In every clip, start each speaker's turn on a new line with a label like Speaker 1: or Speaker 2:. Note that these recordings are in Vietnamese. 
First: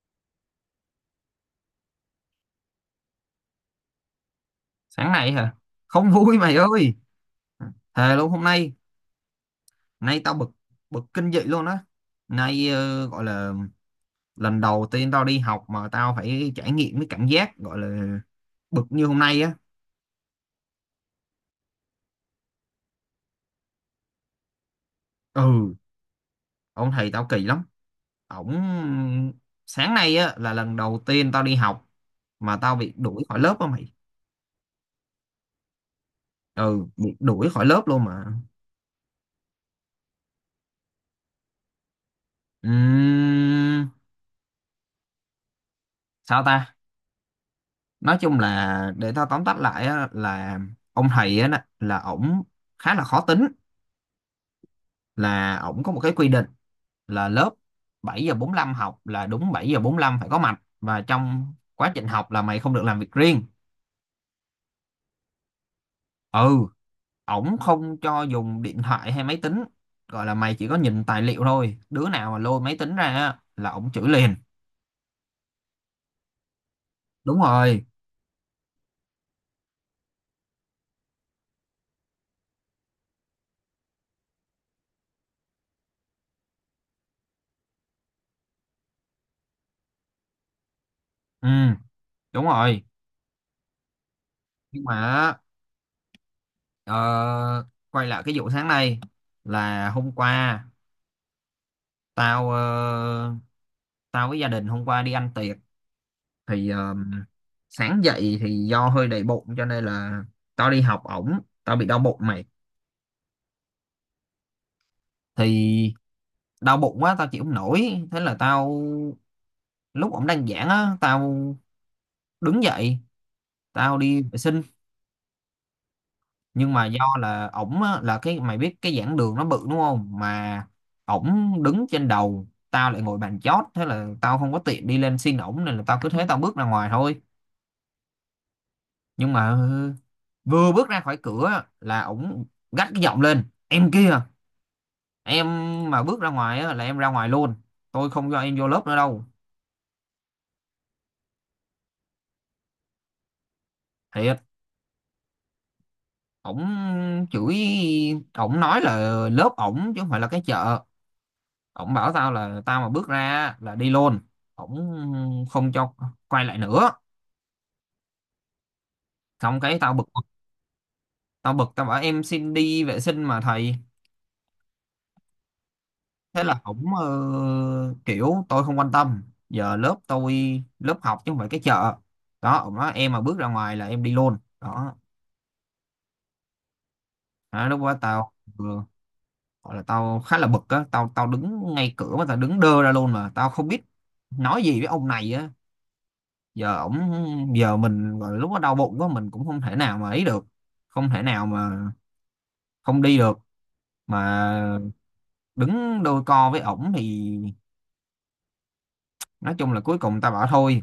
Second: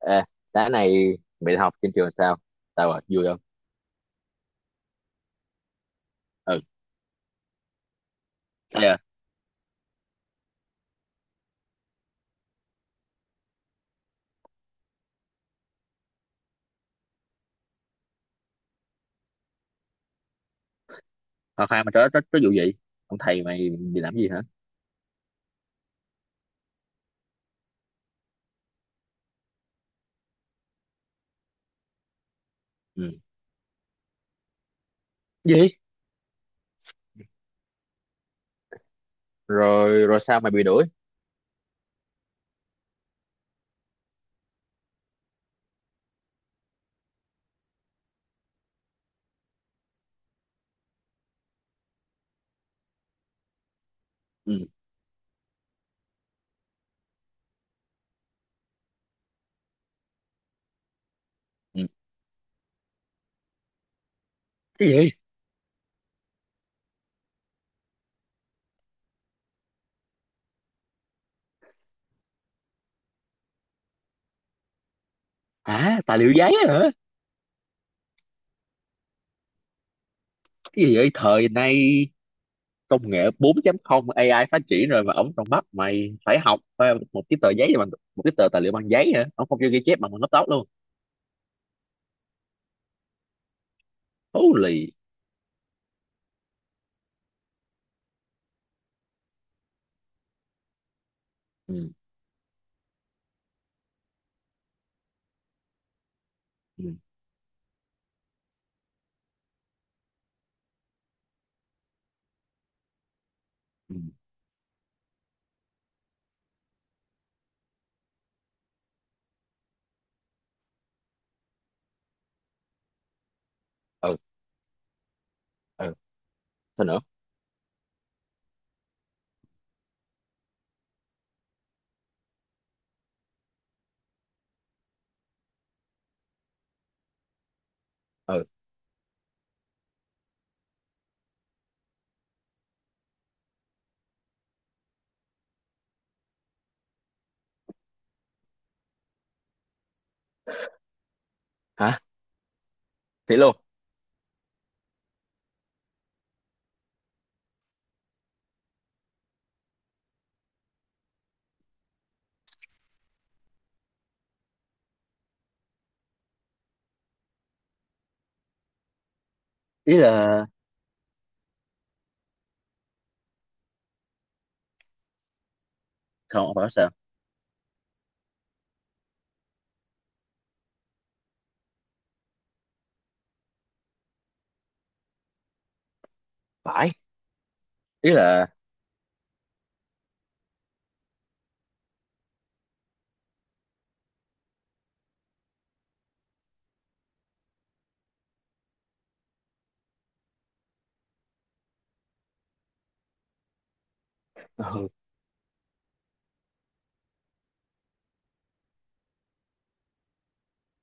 Speaker 1: Ê, sáng nay mày học trên trường sao? Sao à? Vui không?
Speaker 2: Sáng nay hả? Không vui mày
Speaker 1: Ừ,
Speaker 2: ơi. Thề luôn hôm nay,
Speaker 1: sao à?
Speaker 2: nay tao bực, bực kinh dị luôn á. Nay gọi là lần đầu tiên tao đi học mà tao phải trải nghiệm cái cảm giác gọi là bực như hôm nay á.
Speaker 1: Khoan khoan, mà có vụ gì? Ông thầy mày bị làm gì hả?
Speaker 2: Ừ, ông thầy tao kỳ lắm, ổng sáng nay á là lần đầu tiên tao đi học mà tao bị
Speaker 1: Ừ.
Speaker 2: đuổi khỏi lớp á mày.
Speaker 1: Gì?
Speaker 2: Ừ, bị đuổi khỏi lớp luôn mà.
Speaker 1: Rồi rồi, sao mày bị đuổi?
Speaker 2: Ừm, Sao ta, nói chung là để tao tóm tắt lại á, là ông thầy á nè, là ổng khá là khó tính,
Speaker 1: Ừ.
Speaker 2: là ổng có một cái quy định là lớp 7:45 học, là đúng 7:45 phải có mặt, và trong
Speaker 1: Ừ.
Speaker 2: quá trình học là mày không được làm việc riêng.
Speaker 1: Cái gì?
Speaker 2: Ừ, ổng không cho dùng điện thoại hay máy tính, gọi là mày chỉ có nhìn tài liệu thôi, đứa nào mà lôi máy tính ra á là ổng chửi liền.
Speaker 1: Hả? Tài liệu giấy hả?
Speaker 2: Đúng rồi.
Speaker 1: Cái gì vậy? Thời nay công nghệ 4.0, AI phát triển rồi mà ổng còn bắt mày phải học một cái tờ giấy bằng một cái tờ tài liệu bằng giấy hả? Ổng không cho ghi chép bằng bằng laptop luôn.
Speaker 2: Ừ, đúng rồi. Nhưng
Speaker 1: Holy.
Speaker 2: mà ờ, quay lại cái vụ sáng nay, là hôm qua
Speaker 1: Ừ.
Speaker 2: tao ờ, tao với gia đình hôm qua đi ăn tiệc. Thì
Speaker 1: Ừ.
Speaker 2: sáng dậy thì do hơi đầy bụng cho nên là tao đi học ổng tao bị đau bụng mày.
Speaker 1: Ừ.
Speaker 2: Thì đau bụng quá tao chịu không nổi, thế là tao, lúc ổng đang giảng á tao đứng dậy tao
Speaker 1: Ừ.
Speaker 2: đi vệ sinh.
Speaker 1: Ừ.
Speaker 2: Nhưng
Speaker 1: Thôi
Speaker 2: mà
Speaker 1: nữa.
Speaker 2: do là ổng á, là cái mày biết cái giảng đường nó bự đúng không mà, ổng đứng trên đầu tao lại ngồi bàn chót, thế là tao không có tiện đi lên xin ổng nên là tao cứ thế tao bước ra ngoài thôi.
Speaker 1: Ừ.
Speaker 2: Nhưng mà vừa bước ra khỏi cửa là ổng gắt cái giọng lên: "Em kia, em mà bước ra ngoài á là em ra ngoài luôn, tôi không cho em vô lớp nữa đâu."
Speaker 1: Hả? Thế luôn.
Speaker 2: Thiệt. Ổng chửi, ổng nói là lớp ổng chứ không phải là cái chợ. Ổng bảo tao là tao mà bước ra á là đi luôn, ổng không cho quay lại nữa. Xong cái tao
Speaker 1: Ý
Speaker 2: bực.
Speaker 1: là
Speaker 2: Tao bảo em xin đi vệ sinh mà thầy. Thế
Speaker 1: không, không
Speaker 2: là
Speaker 1: phải sao?
Speaker 2: cũng kiểu tôi không quan tâm, giờ lớp tôi, lớp học chứ không phải cái chợ đó, ổng nói em mà bước ra ngoài là em đi luôn đó.
Speaker 1: Phải,
Speaker 2: Đó, lúc đó
Speaker 1: ý
Speaker 2: tao
Speaker 1: là
Speaker 2: vừa gọi là tao khá là bực á. Tao tao đứng ngay cửa mà tao đứng đơ ra luôn, mà tao không biết nói gì với ông này á. Giờ ổng, giờ mình gọi là lúc đó đau bụng quá mình cũng không thể nào mà ấy được, không thể nào mà không đi được mà
Speaker 1: ừ,
Speaker 2: đứng đôi co với ổng thì nói chung là cuối cùng tao bảo thôi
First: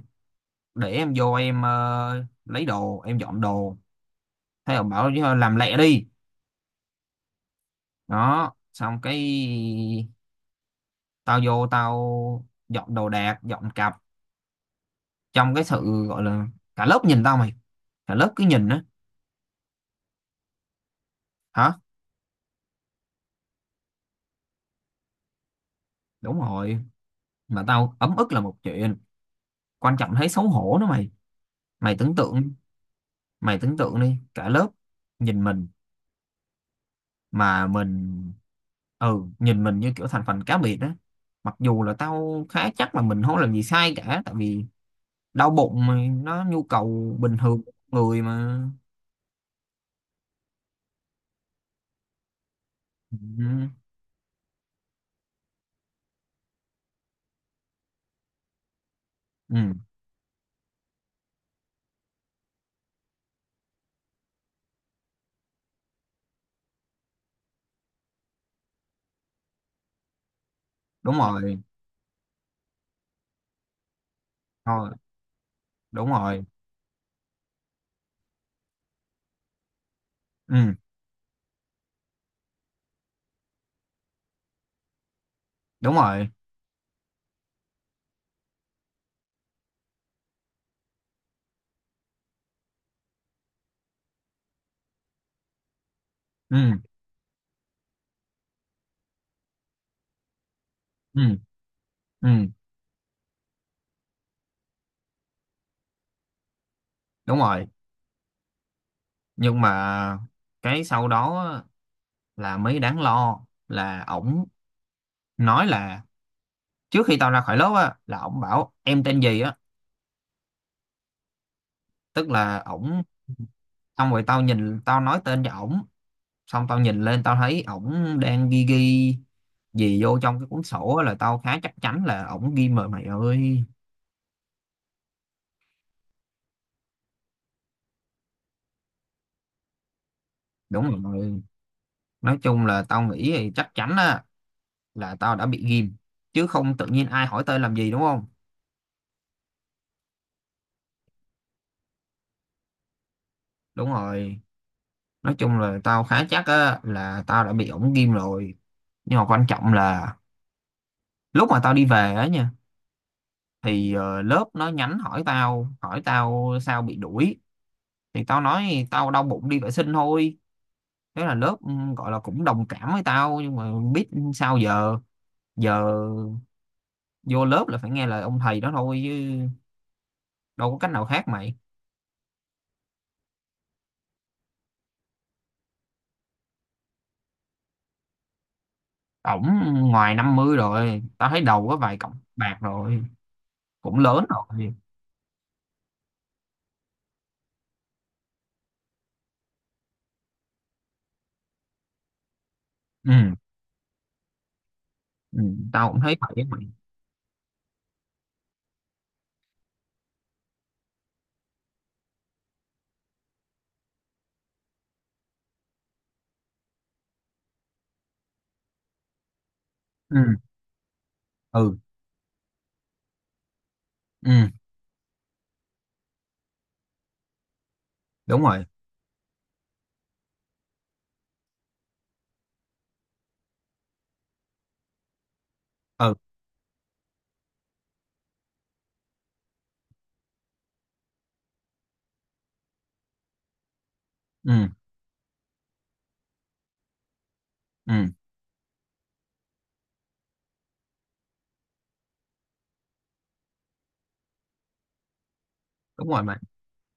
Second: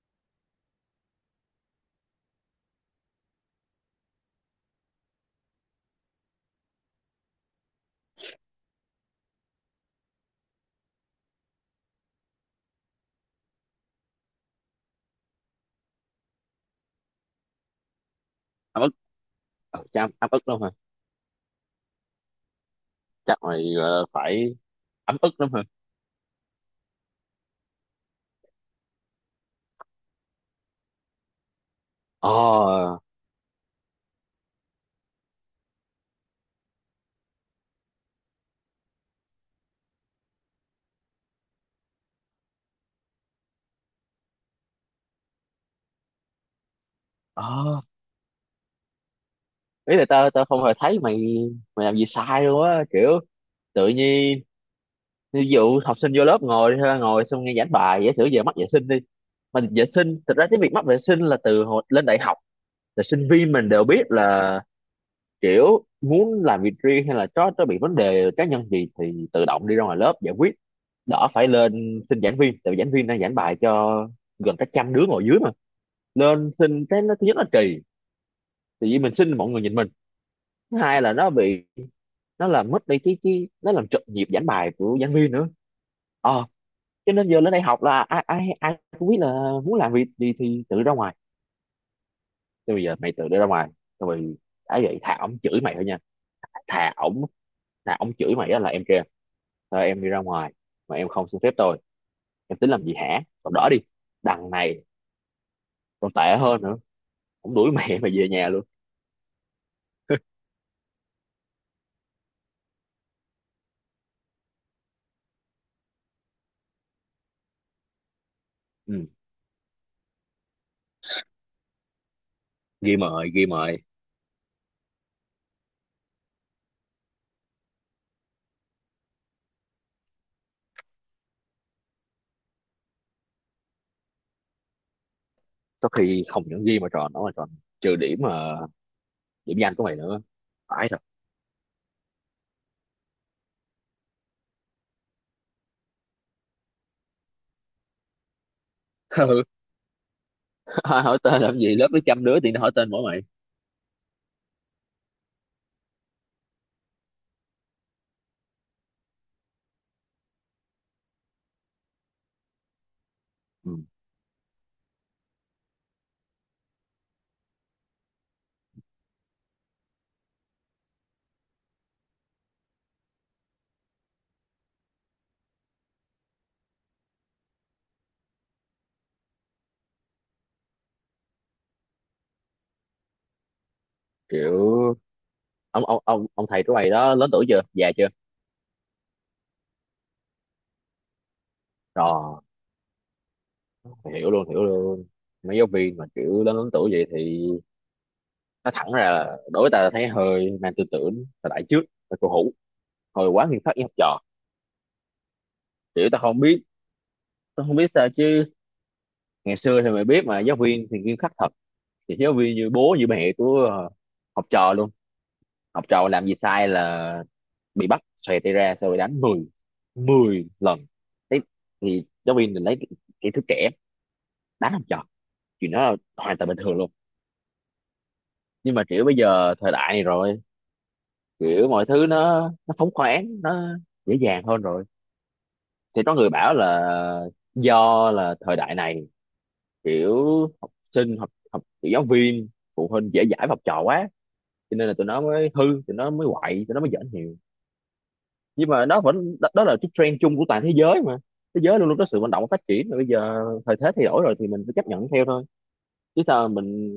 Speaker 2: để em vô em lấy đồ em dọn đồ. Thế là bảo "Chứ làm lẹ đi." Đó xong cái tao vô tao dọn đồ đạc dọn cặp trong cái sự gọi là cả lớp nhìn tao mày, cả lớp cứ nhìn á.
Speaker 1: ấm ức. Ừ, chắc ấm ấm ức lắm hả?
Speaker 2: Hả?
Speaker 1: Chắc mày phải ấm ức lắm hả?
Speaker 2: Đúng rồi, mà tao ấm ức là một chuyện, quan trọng thấy xấu hổ nữa mày. Mày tưởng tượng,
Speaker 1: Ờ.
Speaker 2: mày tưởng tượng đi, cả lớp nhìn mình mà mình, ừ, nhìn mình như kiểu thành phần cá biệt đó, mặc dù là tao khá chắc là mình không làm gì sai cả, tại vì đau bụng mà, nó nhu cầu bình thường của
Speaker 1: Ờ,
Speaker 2: người mà.
Speaker 1: ý là tao tao không hề thấy mày mày làm gì sai luôn á, kiểu
Speaker 2: Ừ.
Speaker 1: tự nhiên. Ví dụ học sinh vô lớp ngồi ha, ngồi xong nghe giảng bài, giả sử giờ mắc vệ sinh đi, mà
Speaker 2: Ừ,
Speaker 1: vệ sinh thực ra cái việc mắc vệ sinh là từ hồi lên đại học, là sinh viên mình đều biết là kiểu muốn làm việc riêng hay là có bị vấn đề cá nhân gì thì tự động đi ra ngoài lớp giải quyết,
Speaker 2: đúng
Speaker 1: đỡ phải
Speaker 2: rồi.
Speaker 1: lên xin giảng viên, tại vì giảng viên đang giảng bài cho gần cả
Speaker 2: Thôi,
Speaker 1: trăm đứa ngồi dưới mà.
Speaker 2: đúng rồi.
Speaker 1: Lên xin cái nó thứ nhất là kỳ, tự nhiên mình xin mọi người nhìn mình.
Speaker 2: Ừ,
Speaker 1: Thứ hai là nó bị, nó làm mất đi cái nó làm trật nhịp giảng bài của giảng viên nữa.
Speaker 2: đúng rồi.
Speaker 1: Ờ, cho nên giờ lên đây học là ai ai ai cũng biết là muốn làm việc gì thì tự ra ngoài. Thế bây giờ mày tự đi ra ngoài rồi, đã vậy thà ổng chửi mày thôi nha.
Speaker 2: Ừ.
Speaker 1: Thà ổng, thà ổng chửi mày á là "em kia, thôi em đi ra ngoài mà em
Speaker 2: Ừ.
Speaker 1: không xin phép tôi,
Speaker 2: Ừ,
Speaker 1: em tính làm gì hả" còn đỡ đi. Đằng này còn tệ hơn nữa,
Speaker 2: đúng
Speaker 1: cũng
Speaker 2: rồi.
Speaker 1: đuổi mẹ mà về nhà luôn.
Speaker 2: Nhưng mà cái sau đó á, là mới đáng lo, là ổng nói là trước khi tao ra khỏi lớp á là ổng bảo em
Speaker 1: Ừ.
Speaker 2: tên gì á. Tức là
Speaker 1: Ghi
Speaker 2: ổng,
Speaker 1: mời, ghi mời.
Speaker 2: xong rồi tao nhìn tao nói tên cho ổng, xong tao nhìn lên tao thấy ổng đang ghi ghi gì vô trong cái cuốn sổ á, là tao khá chắc chắn là ổng ghi mờ mày ơi.
Speaker 1: Có khi không những ghi mà tròn, nó mà tròn trừ điểm mà, điểm danh của mày nữa. Phải thật.
Speaker 2: Đúng rồi. Nói chung là tao nghĩ thì chắc chắn á, là tao đã bị ghim, chứ không tự nhiên ai hỏi tên làm gì đúng không.
Speaker 1: Ừ. Hỏi tên làm gì, lớp nó trăm đứa thì nó hỏi tên mỗi mày.
Speaker 2: Đúng rồi. Nói chung là tao khá chắc á, là tao đã bị ổng ghim rồi. Nhưng mà quan trọng là lúc mà tao đi về á nha,
Speaker 1: Ừ.
Speaker 2: thì lớp nó nhắn hỏi tao sao bị đuổi. Thì tao nói tao đau bụng đi vệ sinh thôi. Thế là lớp gọi là cũng đồng cảm với tao, nhưng mà biết sao giờ giờ vô lớp là phải nghe lời ông thầy đó thôi chứ đâu có cách nào khác mày.
Speaker 1: Kiểu ông thầy của mày đó lớn tuổi chưa, già chưa?
Speaker 2: Ổng ngoài 50 rồi, tao thấy đầu có vài cọng
Speaker 1: Rồi.
Speaker 2: bạc rồi, cũng lớn
Speaker 1: Hiểu luôn, hiểu
Speaker 2: rồi.
Speaker 1: luôn. Mấy giáo viên mà kiểu lớn lớn tuổi vậy thì nó thẳng ra là đối với ta là thấy hơi mang tư tưởng thời đại trước, là cổ hủ, hồi
Speaker 2: Ừ.
Speaker 1: quá nghiêm khắc với học trò.
Speaker 2: Ừ, tao cũng
Speaker 1: Kiểu
Speaker 2: thấy
Speaker 1: tao
Speaker 2: vậy
Speaker 1: không
Speaker 2: á
Speaker 1: biết,
Speaker 2: mày.
Speaker 1: tao không biết sao chứ, ngày xưa thì mày biết mà, giáo viên thì nghiêm khắc thật, thì giáo viên như bố như mẹ của học trò luôn. Học trò làm gì sai là bị bắt xòe tay ra xong rồi đánh 10,
Speaker 2: Ừ.
Speaker 1: mười lần. Thế
Speaker 2: Ừ.
Speaker 1: thì giáo viên mình lấy cái thứ trẻ
Speaker 2: Ừ,
Speaker 1: đánh học trò, chuyện đó là hoàn toàn bình thường luôn.
Speaker 2: đúng rồi.
Speaker 1: Nhưng mà kiểu bây giờ thời đại này rồi, kiểu mọi thứ nó phóng khoáng, nó dễ dàng hơn rồi, thì
Speaker 2: Ừ.
Speaker 1: có người bảo là do là thời đại này, kiểu học sinh học học kiểu giáo viên phụ huynh dễ dãi với học trò quá,
Speaker 2: Ừ.
Speaker 1: cho nên là tụi nó mới hư, tụi nó mới quậy, tụi nó mới giỡn nhiều,
Speaker 2: Ừ,
Speaker 1: nhưng mà nó vẫn đó, đó là cái trend chung của toàn thế giới mà. Thế giới luôn luôn có sự vận động và phát triển mà, bây giờ thời thế thay đổi rồi thì mình phải chấp nhận theo thôi,
Speaker 2: đúng
Speaker 1: chứ
Speaker 2: rồi mày.
Speaker 1: sao mình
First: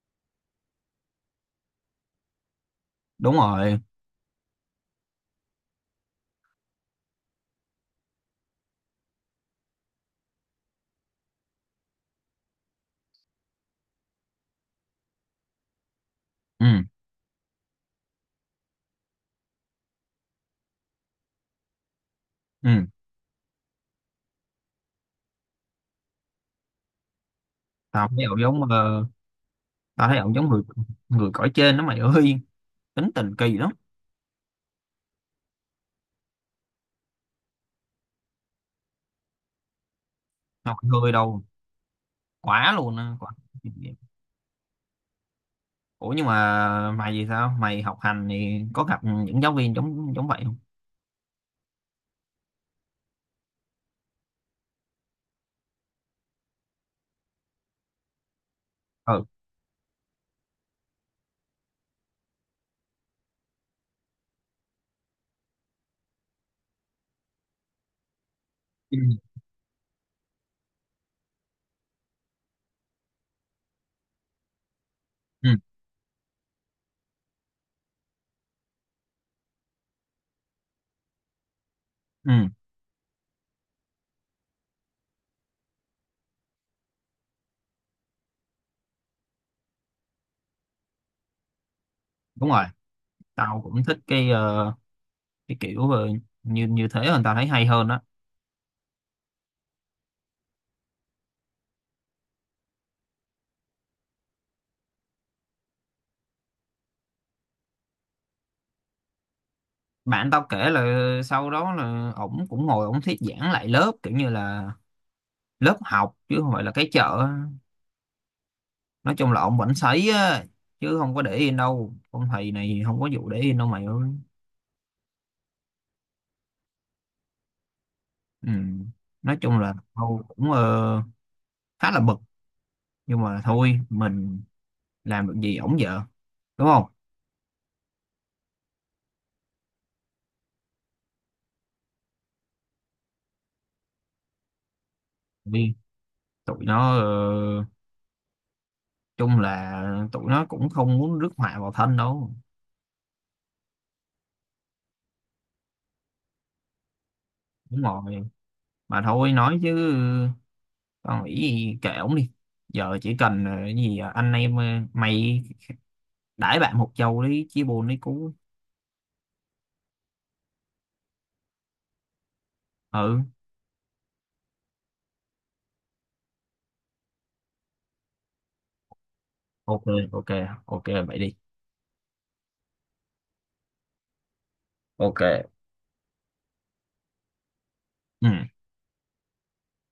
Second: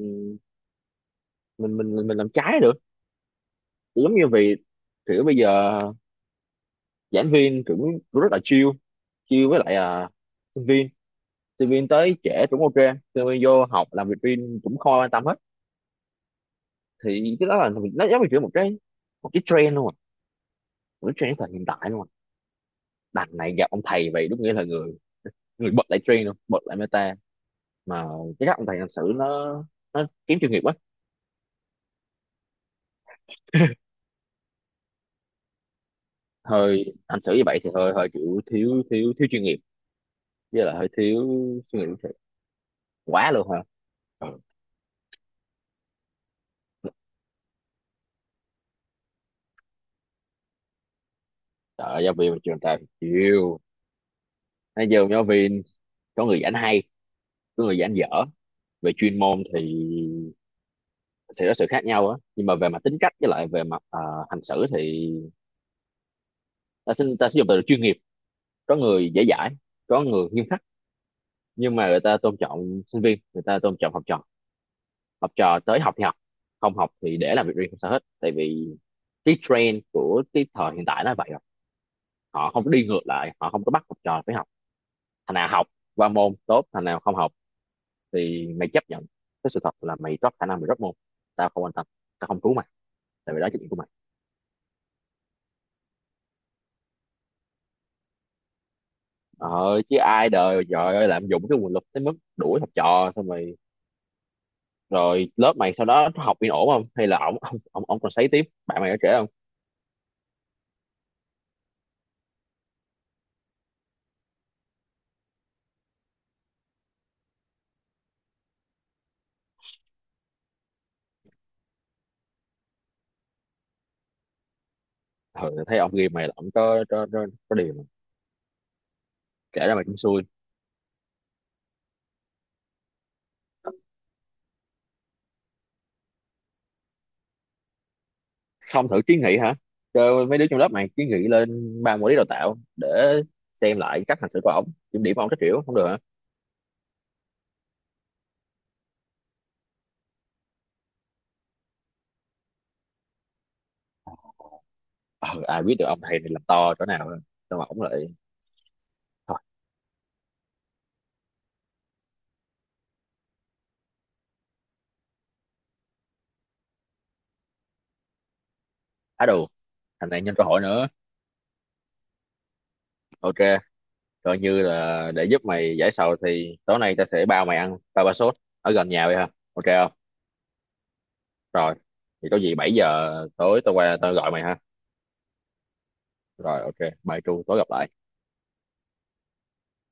Speaker 1: mình làm trái được.
Speaker 2: Đúng rồi.
Speaker 1: Thì giống như vì kiểu bây giờ giảng viên cũng cũng rất là chill, chill với lại à, sinh viên, sinh viên tới trễ cũng ok, sinh viên vô học làm việc riêng cũng không ai quan tâm hết,
Speaker 2: Ừ.
Speaker 1: thì cái đó là mình nó giống như kiểu một cái, một cái trend luôn à, một cái trend thời hiện tại luôn à.
Speaker 2: Ừ.
Speaker 1: Đằng này gặp ông thầy vậy đúng nghĩa là người, người bật lại trend luôn, bật lại meta mà.
Speaker 2: tao thấy ổng
Speaker 1: Cái cách
Speaker 2: giống
Speaker 1: ông thầy hành
Speaker 2: ờ,
Speaker 1: xử
Speaker 2: Tao
Speaker 1: nó
Speaker 2: thấy ổng
Speaker 1: kém
Speaker 2: giống
Speaker 1: chuyên nghiệp
Speaker 2: người
Speaker 1: quá.
Speaker 2: người cõi trên đó mày ơi, tính tình kỳ lắm.
Speaker 1: Hơi hành xử như vậy thì hơi hơi kiểu thiếu thiếu thiếu chuyên nghiệp, với là
Speaker 2: Không,
Speaker 1: hơi
Speaker 2: hơi
Speaker 1: thiếu
Speaker 2: đâu.
Speaker 1: suy nghĩ thiệt.
Speaker 2: Quá luôn á, quá.
Speaker 1: Quá luôn hả? Ừ.
Speaker 2: Ủa nhưng mà mày thì sao, mày học hành thì có gặp những giáo viên giống giống vậy không?
Speaker 1: Trời ơi, giáo viên mà trường ta thì chịu. Nói giờ giáo viên có người giảng hay, có người giảng dở về chuyên
Speaker 2: Ừ.
Speaker 1: môn thì sẽ có sự khác nhau á, nhưng mà về mặt tính cách với lại về mặt hành xử thì ta xin ta sử dụng từ chuyên nghiệp. Có
Speaker 2: Ừ.
Speaker 1: người dễ dãi, có người nghiêm khắc, nhưng mà người ta tôn trọng sinh viên, người ta tôn trọng học trò. Học
Speaker 2: Ừ.
Speaker 1: trò tới học thì học, không học thì để làm việc riêng không sao hết, tại vì cái trend của cái thời hiện tại nó vậy rồi.
Speaker 2: Ừ,
Speaker 1: Họ không có đi ngược lại, họ không có bắt học trò phải học. Thằng nào học qua môn tốt, thằng nào không học thì mày chấp nhận cái sự thật là mày drop khả năng, mày drop môn. Tao không quan tâm, tao không
Speaker 2: đúng
Speaker 1: cứu
Speaker 2: rồi.
Speaker 1: mày, tại vì đó là
Speaker 2: Tao
Speaker 1: trách nhiệm của
Speaker 2: cũng
Speaker 1: mày.
Speaker 2: thích cái cái kiểu như như thế hơn, tao thấy hay hơn đó.
Speaker 1: Ờ chứ ai đời, trời ơi, lạm dụng cái nguồn lực tới mức đuổi học trò, xong rồi rồi lớp mày sau đó nó học yên ổn không, hay là ổng ông còn sấy tiếp, bạn mày có kể không?
Speaker 2: Bạn tao kể là sau đó là ổng cũng ngồi ổng thuyết giảng lại lớp kiểu như là lớp học chứ không phải là cái chợ. Nói chung là ổng vẫn sấy á, chứ không có để yên đâu, ông thầy này không có vụ để yên đâu mày ơi.
Speaker 1: Ừ, thấy ông ghi mày là ổng có điều mà.
Speaker 2: Ừ. Nói chung
Speaker 1: Kể
Speaker 2: là
Speaker 1: ra mày cũng
Speaker 2: tao
Speaker 1: xui.
Speaker 2: cũng khá là bực, nhưng mà thôi mình làm được gì ổng vợ đúng không.
Speaker 1: Không thử kiến nghị hả, cho mấy đứa trong lớp mày kiến nghị lên ban quản lý đào tạo để xem lại cách hành xử của ổng, kiểm điểm ông các kiểu
Speaker 2: Vì
Speaker 1: không được hả?
Speaker 2: tụi nó chung là tụi nó cũng không muốn rước họa vào thân đâu.
Speaker 1: Ờ, Ai biết được ông thầy này làm to chỗ nào, sao mà
Speaker 2: Đúng
Speaker 1: ổng lại
Speaker 2: rồi. Mà thôi
Speaker 1: thôi.
Speaker 2: nói chứ con nghĩ gì kệ ổng đi. Giờ chỉ cần cái gì anh em mày đãi bạn một chầu đi, chia buồn đi cú.
Speaker 1: Á đù, thằng này nhân cơ hội nữa.
Speaker 2: Ừ.
Speaker 1: Ok, coi như là để giúp mày giải sầu thì tối nay tao sẽ bao mày ăn ba ba sốt ở gần nhà vậy hả, ok
Speaker 2: OK.
Speaker 1: không?
Speaker 2: OK. OK vậy đi.
Speaker 1: Rồi thì có gì 7 giờ tối tao qua tao gọi mày ha.
Speaker 2: OK.
Speaker 1: Rồi, ok. Bye Tru, tối gặp lại.
Speaker 2: Ừ.